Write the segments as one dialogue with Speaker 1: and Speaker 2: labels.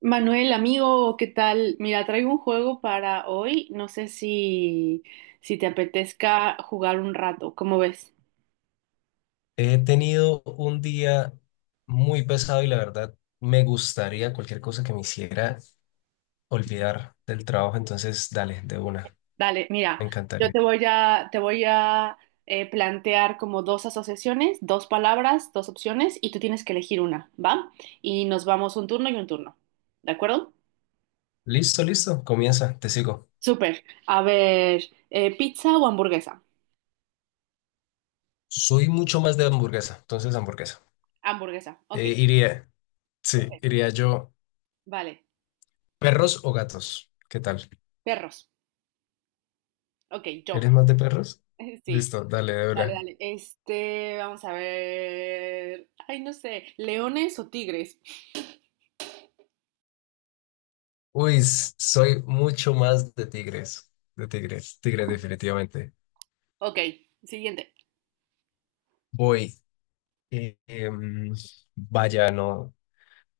Speaker 1: Manuel, amigo, ¿qué tal? Mira, traigo un juego para hoy. No sé si te apetezca jugar un rato. ¿Cómo ves?
Speaker 2: He tenido un día muy pesado y la verdad me gustaría cualquier cosa que me hiciera olvidar del trabajo. Entonces, dale, de una.
Speaker 1: Dale, mira,
Speaker 2: Me
Speaker 1: yo
Speaker 2: encantaría.
Speaker 1: te voy a plantear como dos asociaciones, dos palabras, dos opciones, y tú tienes que elegir una, ¿va? Y nos vamos un turno y un turno. ¿De acuerdo?
Speaker 2: Listo, listo. Comienza, te sigo.
Speaker 1: Súper. A ver, ¿pizza o hamburguesa?
Speaker 2: Soy mucho más de hamburguesa. Entonces, hamburguesa.
Speaker 1: Hamburguesa, ok.
Speaker 2: Iría, sí,
Speaker 1: Ok.
Speaker 2: iría yo.
Speaker 1: Vale.
Speaker 2: ¿Perros o gatos? ¿Qué tal?
Speaker 1: Perros. Ok, yo.
Speaker 2: ¿Eres más de perros?
Speaker 1: Sí,
Speaker 2: Listo, dale, de
Speaker 1: dale,
Speaker 2: una.
Speaker 1: dale. Este, vamos a ver. Ay, no sé, ¿leones o tigres?
Speaker 2: Uy, soy mucho más de tigres. De tigres, tigres, definitivamente.
Speaker 1: Ok, siguiente.
Speaker 2: Voy. Eh, em, vaya, no,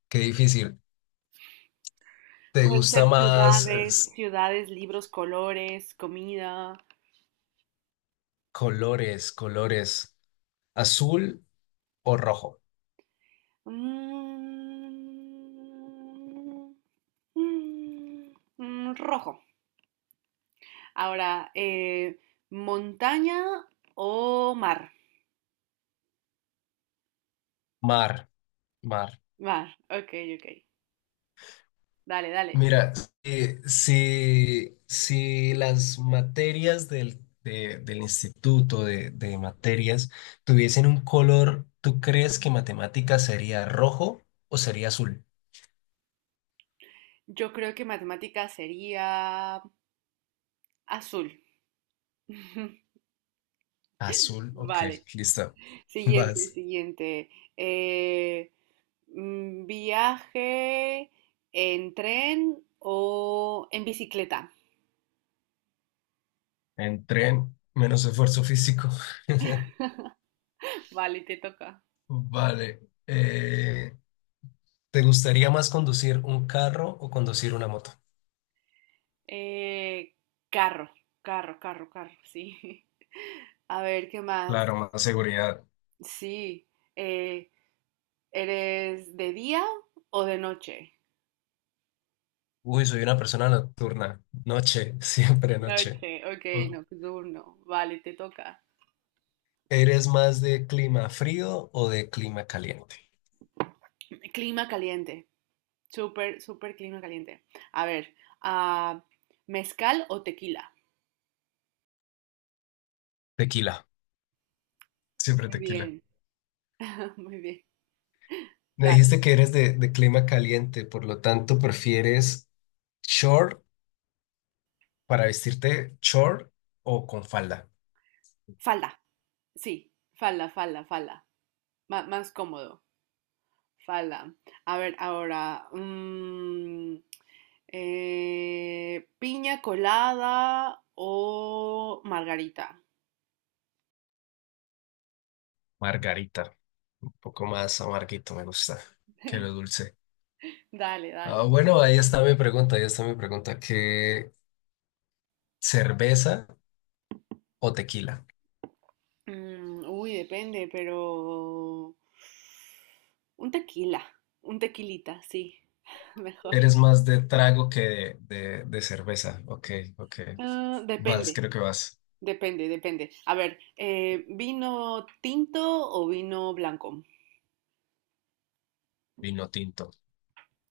Speaker 2: qué difícil. ¿Te
Speaker 1: Pueden
Speaker 2: gusta
Speaker 1: ser
Speaker 2: más
Speaker 1: ciudades, ciudades, libros, colores, comida.
Speaker 2: colores, colores, azul o rojo?
Speaker 1: Mm, mm, rojo. Ahora, montaña o mar.
Speaker 2: Mar, mar.
Speaker 1: Mar, ok, ok. Dale, dale.
Speaker 2: Mira, si las materias del instituto de materias tuviesen un color, ¿tú crees que matemáticas sería rojo o sería azul?
Speaker 1: Yo creo que matemática sería azul.
Speaker 2: Azul, ok,
Speaker 1: Vale.
Speaker 2: listo.
Speaker 1: Siguiente,
Speaker 2: Vas.
Speaker 1: siguiente. Eh, viaje en tren o en bicicleta.
Speaker 2: En tren, menos esfuerzo físico.
Speaker 1: Vale, te toca.
Speaker 2: Vale. eh, ¿te gustaría más conducir un carro o conducir una moto?
Speaker 1: Eh, carro, carro, carro, carro, sí. A ver, ¿qué más?
Speaker 2: Claro, más seguridad.
Speaker 1: Sí. eh, ¿Eres de día o de noche?
Speaker 2: Uy, soy una persona nocturna. Noche, siempre noche.
Speaker 1: Noche, ok,
Speaker 2: O-
Speaker 1: nocturno. Vale, te toca.
Speaker 2: ¿Eres más de clima frío o de clima caliente?
Speaker 1: Clima caliente. Súper, súper clima caliente. A ver, ah, ¿mezcal o tequila?
Speaker 2: Tequila. Siempre
Speaker 1: Muy
Speaker 2: tequila.
Speaker 1: bien, muy bien.
Speaker 2: Me
Speaker 1: Dale.
Speaker 2: dijiste que eres de clima caliente, por lo tanto, ¿prefieres short para vestirte short o con falda?
Speaker 1: Falda. Sí, falda, falda, falda. Má- más cómodo. Falda. A ver, ahora. ¿Piña colada o margarita?
Speaker 2: Margarita. Un poco más amarguito, me gusta que lo dulce.
Speaker 1: Dale, dale.
Speaker 2: Ah, bueno, ahí está mi pregunta, ahí está mi pregunta. ¿Qué cerveza o tequila?
Speaker 1: Mm, uy, depende, pero... Un tequila. Un tequilita, sí. Mejor.
Speaker 2: Eres más de trago que de cerveza. Ok, ok.
Speaker 1: Ah,
Speaker 2: Vas,
Speaker 1: depende.
Speaker 2: creo que vas.
Speaker 1: Depende, depende. A ver, ¿vino tinto o vino blanco?
Speaker 2: Vino tinto,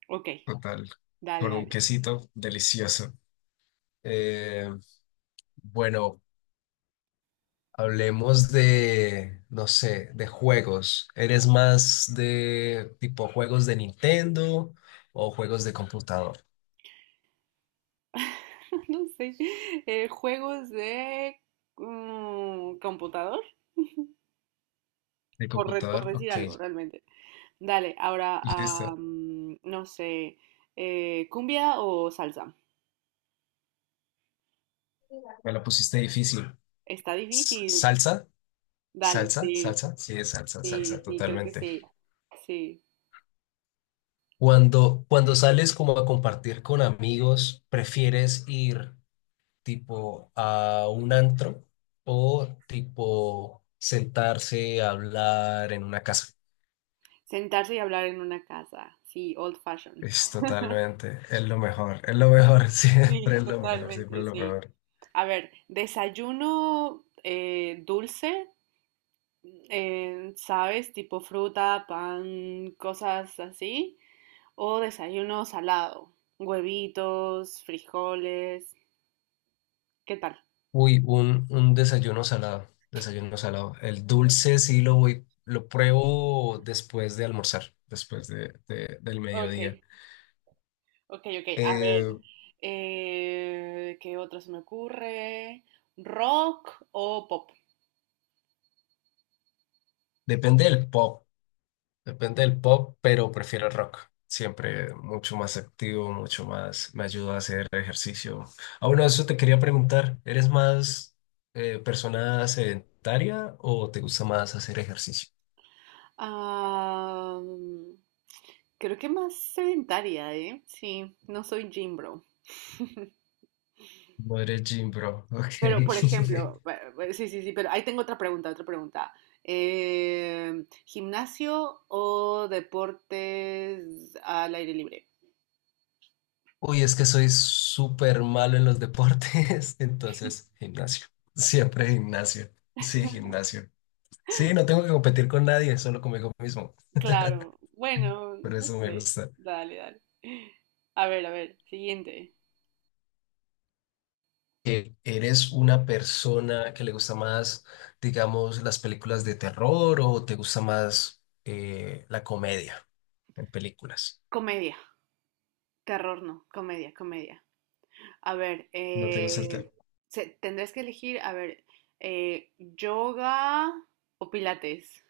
Speaker 1: Ok,
Speaker 2: total.
Speaker 1: dale,
Speaker 2: Con un
Speaker 1: dale.
Speaker 2: quesito delicioso. Eh, bueno, hablemos de, no sé, de juegos. ¿Eres más de tipo juegos de Nintendo o juegos de computador?
Speaker 1: No sé. ¿Juegos de computador?
Speaker 2: De
Speaker 1: Por, re- por
Speaker 2: computador,
Speaker 1: decir
Speaker 2: ok.
Speaker 1: algo, realmente. Dale, ahora, ah,
Speaker 2: Listo.
Speaker 1: no sé. ¿Cumbia o salsa?
Speaker 2: Me la pusiste difícil.
Speaker 1: Está difícil.
Speaker 2: Salsa,
Speaker 1: Dale,
Speaker 2: salsa,
Speaker 1: sí,
Speaker 2: salsa, sí, es salsa,
Speaker 1: sí,
Speaker 2: salsa,
Speaker 1: sí, creo que
Speaker 2: totalmente.
Speaker 1: sí. Sí.
Speaker 2: Cuando sales como a compartir con amigos, ¿prefieres ir tipo a un antro o tipo sentarse a hablar en una casa?
Speaker 1: Sentarse y hablar en una casa. Sí, old fashion.
Speaker 2: Es totalmente, es lo mejor, siempre
Speaker 1: Sí,
Speaker 2: es lo mejor, siempre
Speaker 1: totalmente,
Speaker 2: es lo
Speaker 1: sí.
Speaker 2: mejor.
Speaker 1: A ver, desayuno dulce, ¿sabes? Tipo fruta, pan, cosas así. O desayuno salado, huevitos, frijoles. ¿Qué tal?
Speaker 2: Uy, un desayuno salado, desayuno salado. El dulce sí lo voy, lo pruebo después de almorzar, después del
Speaker 1: Ok,
Speaker 2: mediodía.
Speaker 1: ok, ok. A
Speaker 2: Eh,
Speaker 1: ver, ¿qué otro se me ocurre? ¿Rock o pop?
Speaker 2: depende del pop, depende del pop, pero prefiero el rock. Siempre mucho más activo, mucho más, me ayuda a hacer ejercicio. Ah, bueno, eso te quería preguntar, ¿eres más persona sedentaria o te gusta más hacer ejercicio?
Speaker 1: Ah, mm, creo que más sedentaria, ¿eh? Sí, no soy gym bro.
Speaker 2: No eres gym, bro. Ok.
Speaker 1: Pero, por ejemplo, bu- bu- sí, sí, sí, pero ahí tengo otra pregunta, otra pregunta. ¿Gimnasio o deportes al aire libre?
Speaker 2: Uy, es que soy súper malo en los deportes, entonces gimnasio. Siempre gimnasio. Sí, gimnasio. Sí, no tengo que competir con nadie, solo conmigo mismo.
Speaker 1: Claro, bueno,
Speaker 2: Por
Speaker 1: no
Speaker 2: eso me
Speaker 1: sé.
Speaker 2: gusta.
Speaker 1: Dale, dale. A ver, siguiente.
Speaker 2: ¿Eres una persona que le gusta más, digamos, las películas de terror o te gusta más la comedia en películas?
Speaker 1: Comedia, terror no, comedia, comedia. A ver,
Speaker 2: No te gusta el terror.
Speaker 1: se- tendrás que elegir, a ver, ¿yoga o pilates?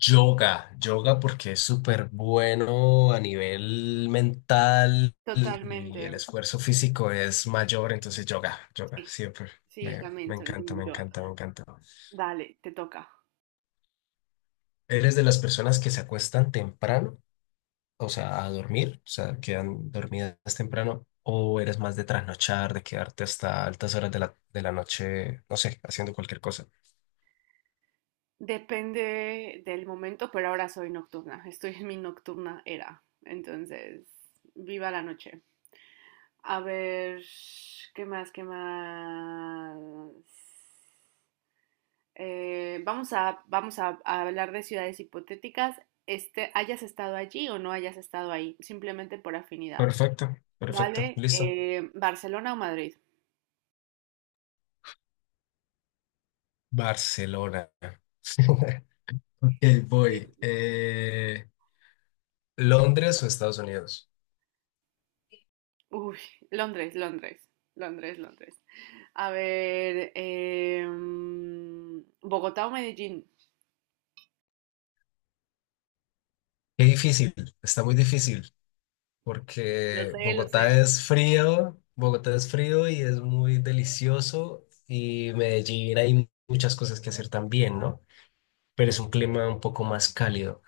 Speaker 2: Yoga, yoga porque es súper bueno a nivel mental
Speaker 1: Totalmente.
Speaker 2: y el esfuerzo físico es mayor, entonces yoga, yoga,
Speaker 1: Sí,
Speaker 2: siempre.
Speaker 1: sí,
Speaker 2: Me
Speaker 1: también soy
Speaker 2: encanta, me
Speaker 1: team yoga.
Speaker 2: encanta, me encanta.
Speaker 1: Dale, te toca.
Speaker 2: ¿Eres de las personas que se acuestan temprano, o sea, a dormir, o sea, quedan dormidas temprano, o eres más de trasnochar, de quedarte hasta altas horas de de la noche, no sé, haciendo cualquier cosa?
Speaker 1: Depende del momento, pero ahora soy nocturna. Estoy en mi nocturna era. Entonces, viva la noche. A ver, ¿qué más? ¿Qué más? Vamos a hablar de ciudades hipotéticas, este, hayas estado allí o no hayas estado ahí, simplemente por afinidad.
Speaker 2: Perfecto, perfecto,
Speaker 1: Vale,
Speaker 2: listo.
Speaker 1: ¿Barcelona o Madrid?
Speaker 2: Barcelona. Ok,
Speaker 1: Sí.
Speaker 2: voy. ¿Londres o Estados Unidos?
Speaker 1: Uy, Londres, Londres, Londres, Londres. A ver, em, ¿Bogotá o Medellín?
Speaker 2: Qué difícil, está muy difícil,
Speaker 1: Lo
Speaker 2: porque
Speaker 1: sé, lo sé.
Speaker 2: Bogotá es frío y es muy delicioso, y Medellín hay muchas cosas que hacer también, ¿no? Pero es un clima un poco más cálido.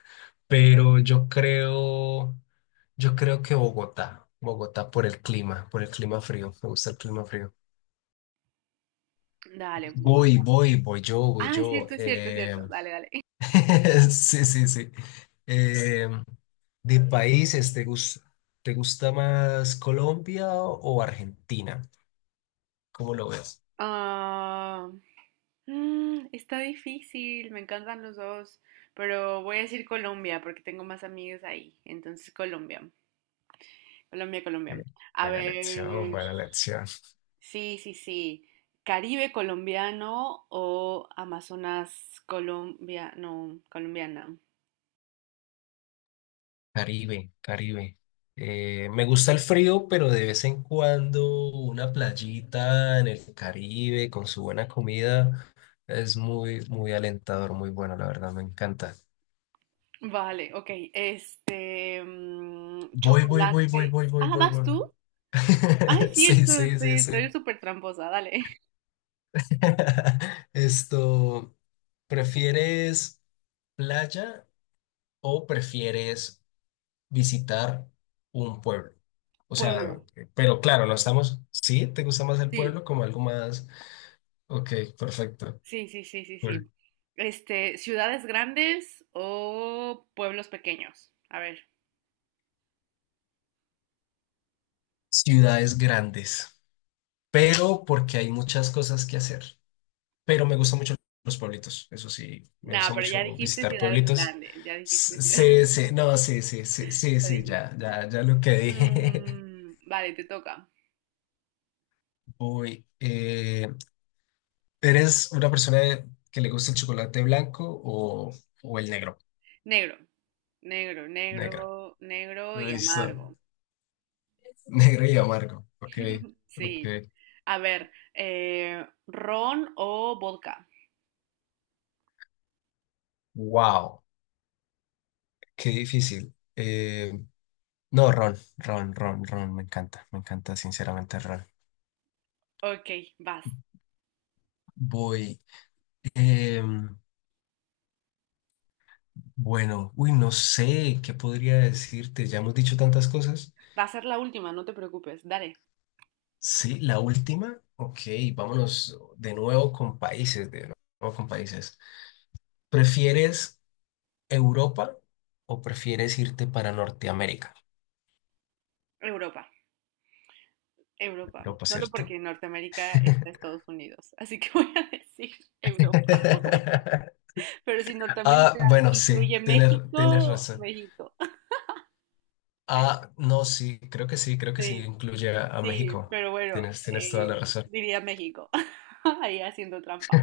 Speaker 2: Pero yo creo que Bogotá, Bogotá por el clima frío, me gusta el clima frío.
Speaker 1: Dale,
Speaker 2: Voy,
Speaker 1: Bogotá.
Speaker 2: voy, voy yo, voy
Speaker 1: Ah, es
Speaker 2: yo.
Speaker 1: cierto, es cierto, es cierto. Dale, dale.
Speaker 2: Sí, sí, sí. Em, de países, ¿te gusta más Colombia o Argentina? ¿Cómo lo ves?
Speaker 1: Ah, mm, está difícil, me encantan los dos, pero voy a decir Colombia porque tengo más amigos ahí. Entonces, Colombia, Colombia, Colombia.
Speaker 2: Eh,
Speaker 1: A
Speaker 2: Buena elección,
Speaker 1: ver,
Speaker 2: buena elección.
Speaker 1: sí, sí, sí. ¿Caribe colombiano o Amazonas colombiano, colombiana?
Speaker 2: Caribe, Caribe. Me gusta el frío, pero de vez en cuando una playita en el Caribe con su buena comida es muy, muy alentador, muy bueno, la verdad, me encanta.
Speaker 1: Vale, ok. Este, mm,
Speaker 2: Voy, voy, voy, voy,
Speaker 1: chocolate.
Speaker 2: voy, voy,
Speaker 1: Ah,
Speaker 2: voy,
Speaker 1: ¿vas
Speaker 2: voy.
Speaker 1: tú? Ay,
Speaker 2: Sí,
Speaker 1: cierto,
Speaker 2: sí,
Speaker 1: sí,
Speaker 2: sí,
Speaker 1: estoy
Speaker 2: sí.
Speaker 1: súper tramposa, dale.
Speaker 2: Esto, ¿prefieres playa o prefieres visitar un pueblo? O sea,
Speaker 1: Pueblo.
Speaker 2: pero claro, no estamos, sí, ¿te gusta más el
Speaker 1: Sí.
Speaker 2: pueblo como algo más? Ok, perfecto.
Speaker 1: Sí, sí, sí, sí,
Speaker 2: Cool.
Speaker 1: sí. Este, ¿ciudades grandes o pueblos pequeños? A ver.
Speaker 2: Ciudades grandes, pero porque hay muchas cosas que hacer. Pero me gustan mucho los pueblitos, eso sí, me
Speaker 1: No,
Speaker 2: gusta
Speaker 1: pero ya
Speaker 2: mucho
Speaker 1: dijiste
Speaker 2: visitar
Speaker 1: ciudades
Speaker 2: pueblitos.
Speaker 1: grandes, ya dijiste ciudades.
Speaker 2: Sí, sí, no, sí, sí, sí, sí,
Speaker 1: Ya
Speaker 2: sí, ya,
Speaker 1: dijiste.
Speaker 2: ya, ya lo que dije.
Speaker 1: Mm, vale, te toca.
Speaker 2: Uy, ¿eres una persona que le gusta el chocolate blanco o el negro?
Speaker 1: Negro, negro,
Speaker 2: Negro.
Speaker 1: negro, negro y
Speaker 2: Listo.
Speaker 1: amargo.
Speaker 2: Negro y amargo. Ok, ok.
Speaker 1: Sí. A ver, ¿ron o vodka?
Speaker 2: Wow, qué difícil. No, ron, ron, ron, ron. Me encanta sinceramente el ron.
Speaker 1: Ok, vas.
Speaker 2: Voy. em, bueno, uy, no sé qué podría decirte. Ya hemos dicho tantas cosas.
Speaker 1: Va a ser la última, no te preocupes. Dale.
Speaker 2: Sí, la última. Ok, vámonos de nuevo con países, de nuevo con países. ¿Prefieres Europa o prefieres irte para Norteamérica?
Speaker 1: Europa, Europa.
Speaker 2: Europa,
Speaker 1: Solo
Speaker 2: ¿cierto?
Speaker 1: porque en Norteamérica está Estados Unidos. Así que voy a decir Europa. Pero si
Speaker 2: Ah,
Speaker 1: Norteamérica
Speaker 2: bueno, sí,
Speaker 1: incluye
Speaker 2: tienes, tienes
Speaker 1: México,
Speaker 2: razón.
Speaker 1: México.
Speaker 2: Ah, no, sí, creo que sí, creo que sí
Speaker 1: Sí,
Speaker 2: incluye a
Speaker 1: sí,
Speaker 2: México.
Speaker 1: pero bueno,
Speaker 2: Tienes, tienes toda la razón.
Speaker 1: diría México. Ahí haciendo trampa.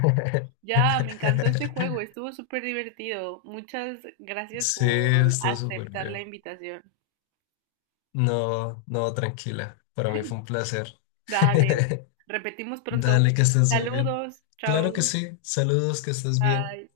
Speaker 1: Ya, me encantó este juego, estuvo súper divertido. Muchas gracias
Speaker 2: Sí,
Speaker 1: por
Speaker 2: está súper
Speaker 1: aceptar la
Speaker 2: bien.
Speaker 1: invitación.
Speaker 2: No, no, tranquila. Para mí fue un placer.
Speaker 1: Dale, repetimos pronto.
Speaker 2: Dale, que estés muy bien.
Speaker 1: Saludos,
Speaker 2: Claro que
Speaker 1: chao,
Speaker 2: sí. Saludos, que estés bien.
Speaker 1: bye.